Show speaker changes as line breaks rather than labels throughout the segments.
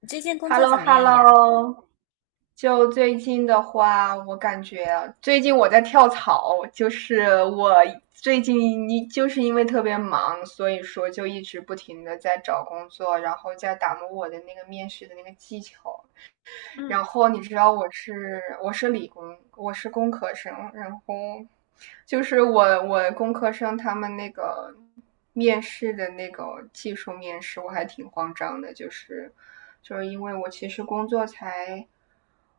你最近工
h e l
作
l o
怎么
h e l
样
l
呀？
o 就最近的话，我感觉最近我在跳槽，就是我最近就是因为特别忙，所以说就一直不停的在找工作，然后在打磨我的那个面试的那个技巧。然后你知道我是理工，我是工科生，然后就是我我工科生他们那个面试的那个技术面试，我还挺慌张的，因为我其实工作才。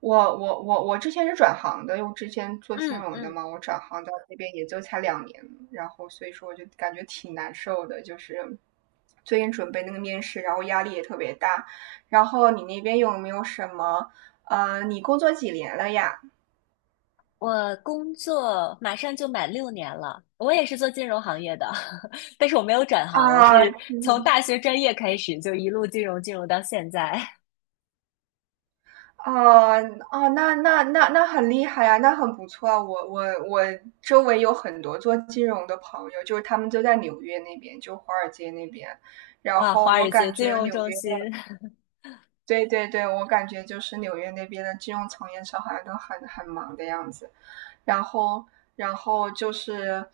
我之前是转行的，因为我之前做金
嗯
融的
嗯，
嘛，我转行到那边也就才两年，然后所以说我就感觉挺难受的，就是最近准备那个面试，然后压力也特别大。然后你那边有没有什么你工作几年了呀？
我工作马上就满6年了，我也是做金融行业的，但是我没有转行，我
啊，
是从
嗯，
大学专业开始就一路金融到现在。
哦。哦，那很厉害呀，那很不错啊。我我周围有很多做金融的朋友，就是他们就在纽约那边，就华尔街那边。然
哇，
后
华
我
尔街
感
金
觉
融
纽
中
约的，
心，
对对对，我感觉就是纽约那边的金融从业者好像都很忙的样子。然后，然后就是，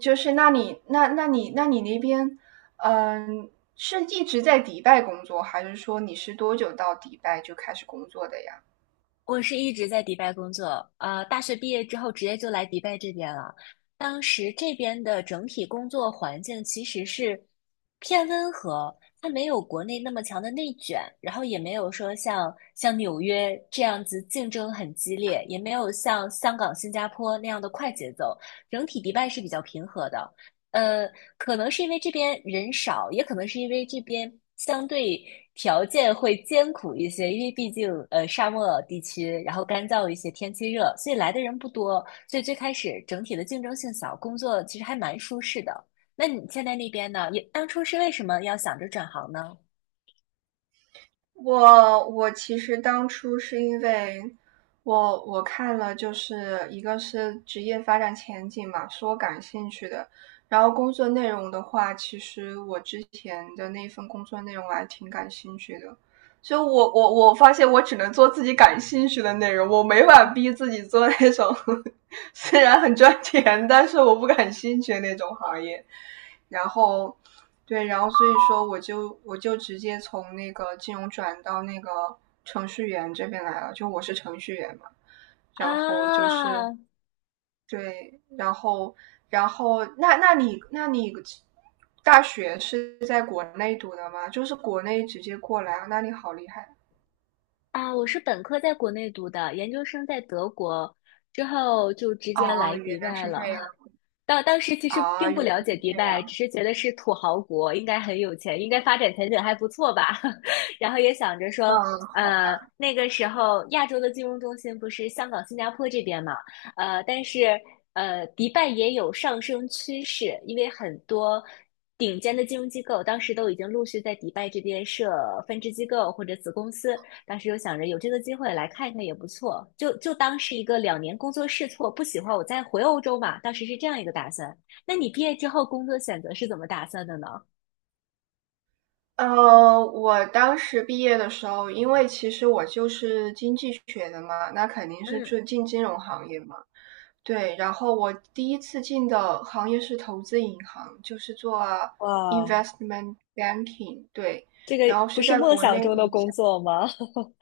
就是那你那边嗯、呃是一直在迪拜工作，还是说你是多久到迪拜就开始工作的呀？
我是一直在迪拜工作，大学毕业之后直接就来迪拜这边了。当时这边的整体工作环境其实是偏温和，它没有国内那么强的内卷，然后也没有说像纽约这样子竞争很激烈，也没有像香港、新加坡那样的快节奏。整体迪拜是比较平和的，呃，可能是因为这边人少，也可能是因为这边相对条件会艰苦一些，因为毕竟沙漠地区，然后干燥一些，天气热，所以来的人不多，所以最开始整体的竞争性小，工作其实还蛮舒适的。那你现在那边呢？你当初是为什么要想着转行呢？
我其实当初是因为我看了，就是一个是职业发展前景嘛，是我感兴趣的。然后工作内容的话，其实我之前的那份工作内容我还挺感兴趣的。就我我我发现我只能做自己感兴趣的内容，我没法逼自己做那种 虽然很赚钱，但是我不感兴趣的那种行业。然后对，然后所以说我就直接从那个金融转到那个程序员这边来了，就我是程序员嘛，然后就是
啊
对，然后，然后那你大学是在国内读的吗？就是国内直接过来，那你好厉害
啊！我是本科在国内读的，研究生在德国，之后就直
啊！
接
哦，
来迪
原来
拜
是这
了。
样
当时其实
啊，
并
原
不
来
了解
是
迪
这
拜，
样，
只是觉得是土豪国，应该很有钱，应该发展前景还不错吧。然后也想着说，
嗯，好吧。
那个时候亚洲的金融中心不是香港、新加坡这边嘛，但是迪拜也有上升趋势，因为很多顶尖的金融机构当时都已经陆续在迪拜这边设分支机构或者子公司，当时又想着有这个机会来看一看也不错，就当是一个两年工作试错，不喜欢我再回欧洲嘛。当时是这样一个打算。那你毕业之后工作选择是怎么打算的呢？
呃，我当时毕业的时候，因为其实我就是经济学的嘛，那肯定是
嗯，
就进金融行业嘛。对，然后我第一次进的行业是投资银行，就是做
哇，
investment banking。对，
这个
然后
不
是
是
在
梦
国
想
内
中
的
的
一
工
家，
作吗？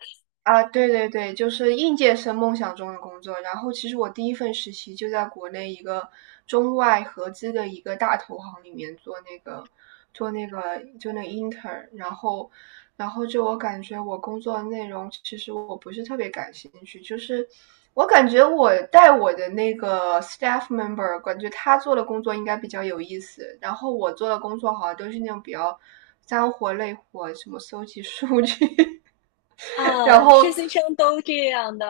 啊，对对对，就是应届生梦想中的工作。然后其实我第一份实习就在国内一个中外合资的一个大投行里面做那个做那个就那个 intern，然后，然后就我感觉我工作的内容其实我不是特别感兴趣，就是我感觉我带我的那个 staff member，感觉他做的工作应该比较有意思，然后我做的工作好像都是那种比较。脏活累活，什么搜集数据，
啊，
然
实
后
习生都这样的。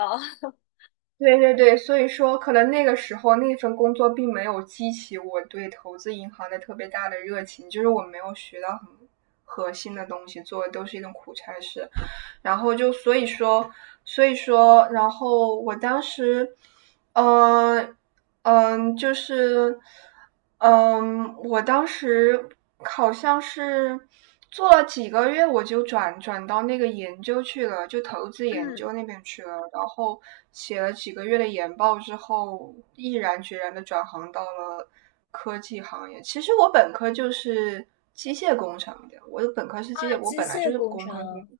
对对对，所以说可能那个时候那份工作并没有激起我对投资银行的特别大的热情，就是我没有学到很核心的东西，做的都是一种苦差事。然后就所以说，所以说，然后我当时，嗯、嗯、呃呃就是，我当时好像是做了几个月，我就转到那个研究去了，就投资研
嗯，
究那边去了。然后写了几个月的研报之后，毅然决然的转行到了科技行业。其实我本科就是机械工程的，我的本科是机
啊，
械，我
机
本来就
械
是
工
工科生。
程，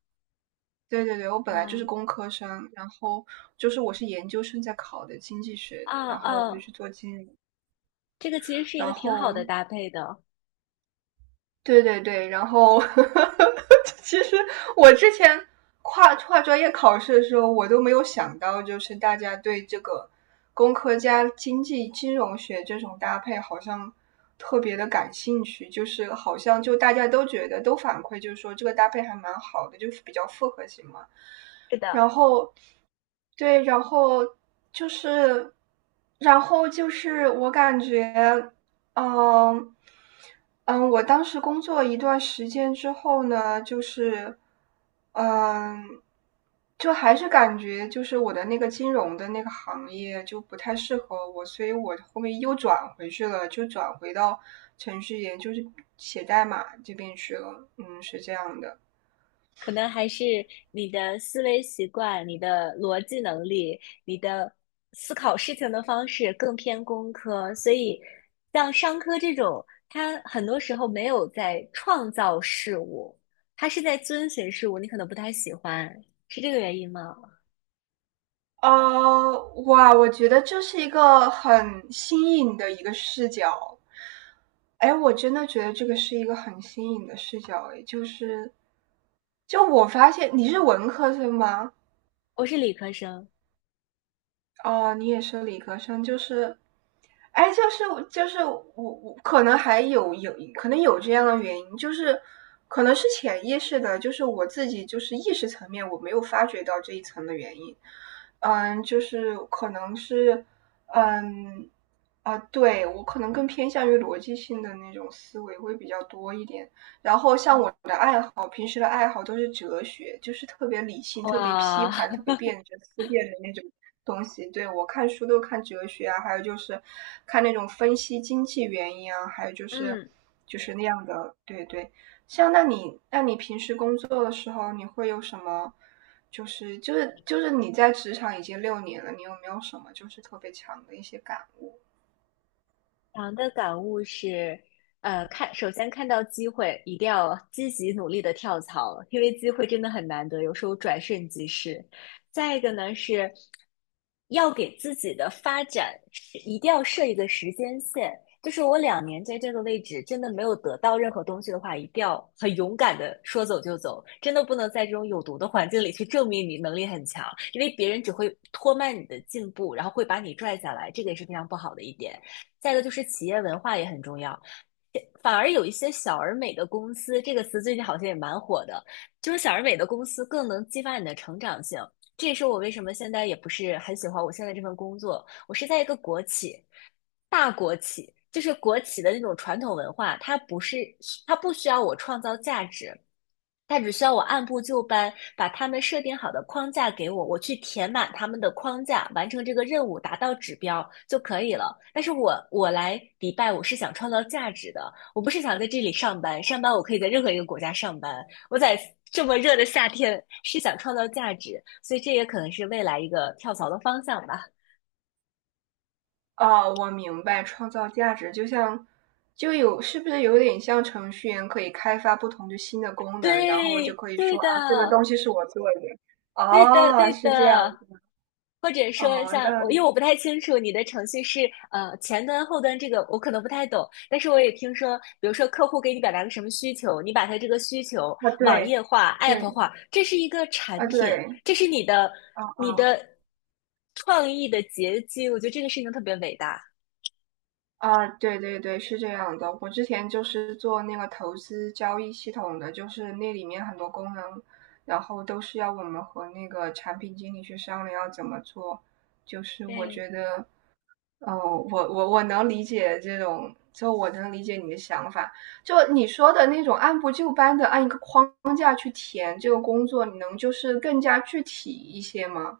对对对，我本来就是
哇，
工科生，然后就是我是研究生在考的经济学的，
啊
然后我就
啊，
去做经理，
这个其实是一个
然
挺好的
后，
搭配的。
对对对，然后 其实我之前跨专业考试的时候，我都没有想到，就是大家对这个工科加经济金融学这种搭配好像特别的感兴趣，就是好像就大家都觉得都反馈，就是说这个搭配还蛮好的，就是比较复合型嘛。
是
然
的，
后对，然后就是，然后就是我感觉。嗯，嗯，我当时工作一段时间之后呢，就是，嗯，就还是感觉就是我的那个金融的那个行业就不太适合我，所以我后面又转回去了，就转回到程序员，就是写代码这边去了。嗯，是这样的。
可能还是你的思维习惯、你的逻辑能力、你的思考事情的方式更偏工科，所以像商科这种，它很多时候没有在创造事物，它是在遵循事物，你可能不太喜欢，是这个原因吗？
呃，哇，我觉得这是一个很新颖的一个视角。哎，我真的觉得这个是一个很新颖的视角，哎，就是，就我发现你是文科生吗？
我是理科生，
哦，你也是理科生，就是，哎，就是，就是我可能还有可能有这样的原因，就是可能是潜意识的，就是我自己就是意识层面我没有发觉到这一层的原因，嗯，就是可能是，嗯。啊，对，我可能更偏向于逻辑性的那种思维会比较多一点，然后像我的爱好，平时的爱好都是哲学，就是特别理性、特别批
哇，
判、特别 辩证、思辨的那种东西。对，我看书都看哲学啊，还有就是看那种分析经济原因啊，还有就是
嗯。
就是那样的。对对，像那你平时工作的时候，你会有什么？就是你在职场已经6年了，你有没有什么就是特别强的一些感悟？
长的感悟是，看，首先看到机会，一定要积极努力的跳槽，因为机会真的很难得，有时候转瞬即逝。再一个呢是，要给自己的发展是一定要设一个时间线，就是我两年在这个位置真的没有得到任何东西的话，一定要很勇敢的说走就走，真的不能在这种有毒的环境里去证明你能力很强，因为别人只会拖慢你的进步，然后会把你拽下来，这个也是非常不好的一点。再一个就是企业文化也很重要。反而有一些小而美的公司，这个词最近好像也蛮火的，就是小而美的公司更能激发你的成长性。这也是我为什么现在也不是很喜欢我现在这份工作。我是在一个国企，大国企，就是国企的那种传统文化，它不需要我创造价值，他只需要我按部就班把他们设定好的框架给我，我去填满他们的框架，完成这个任务，达到指标就可以了。但是我来迪拜，我是想创造价值的，我不是想在这里上班，上班我可以在任何一个国家上班，我在这么热的夏天是想创造价值，所以这也可能是未来一个跳槽的方向吧。
哦，我明白，创造价值就像，就有，是不是有点像程序员可以开发不同的新的功能，然后就
对，
可以
对
说啊，
的。
这个东西是我做的。
对的，
哦，
对
是这样。
的。或者说
哦，
像，
那，
我因为我不太清楚你的程序是前端后端这个我可能不太懂，但是我也听说，比如说客户给你表达个什么需求，你把他这个需求
啊，
网
对，
页化、app
对，
化，这是一个产
啊，
品，
对，
这是你的
啊，
你的创意的结晶，我觉得这个事情特别伟大。
啊，对对对，是这样的。我之前就是做那个投资交易系统的，就是那里面很多功能，然后都是要我们和那个产品经理去商量要怎么做。就是我
对，
觉得，哦，我能理解这种，就我能理解你的想法。就你说的那种按部就班的按一个框架去填这个工作，你能就是更加具体一些吗？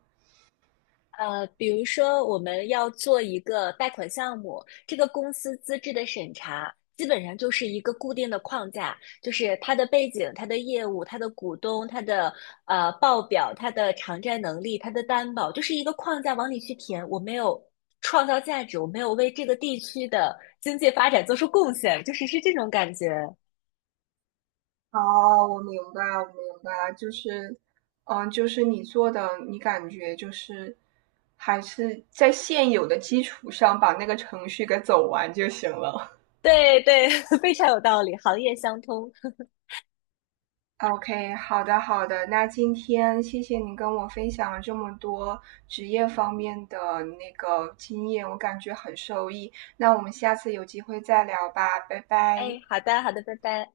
比如说我们要做一个贷款项目，这个公司资质的审查基本上就是一个固定的框架，就是它的背景、它的业务、它的股东、它的报表、它的偿债能力、它的担保，就是一个框架往里去填。我没有创造价值，我没有为这个地区的经济发展做出贡献，就是是这种感觉。
哦，我明白，我明白，就是，嗯，就是你做的，你感觉就是还是在现有的基础上把那个程序给走完就行了。
对对，非常有道理，行业相通。
OK，好的好的，那今天谢谢你跟我分享了这么多职业方面的那个经验，我感觉很受益。那我们下次有机会再聊吧，拜拜。
哎，好的好的，拜拜。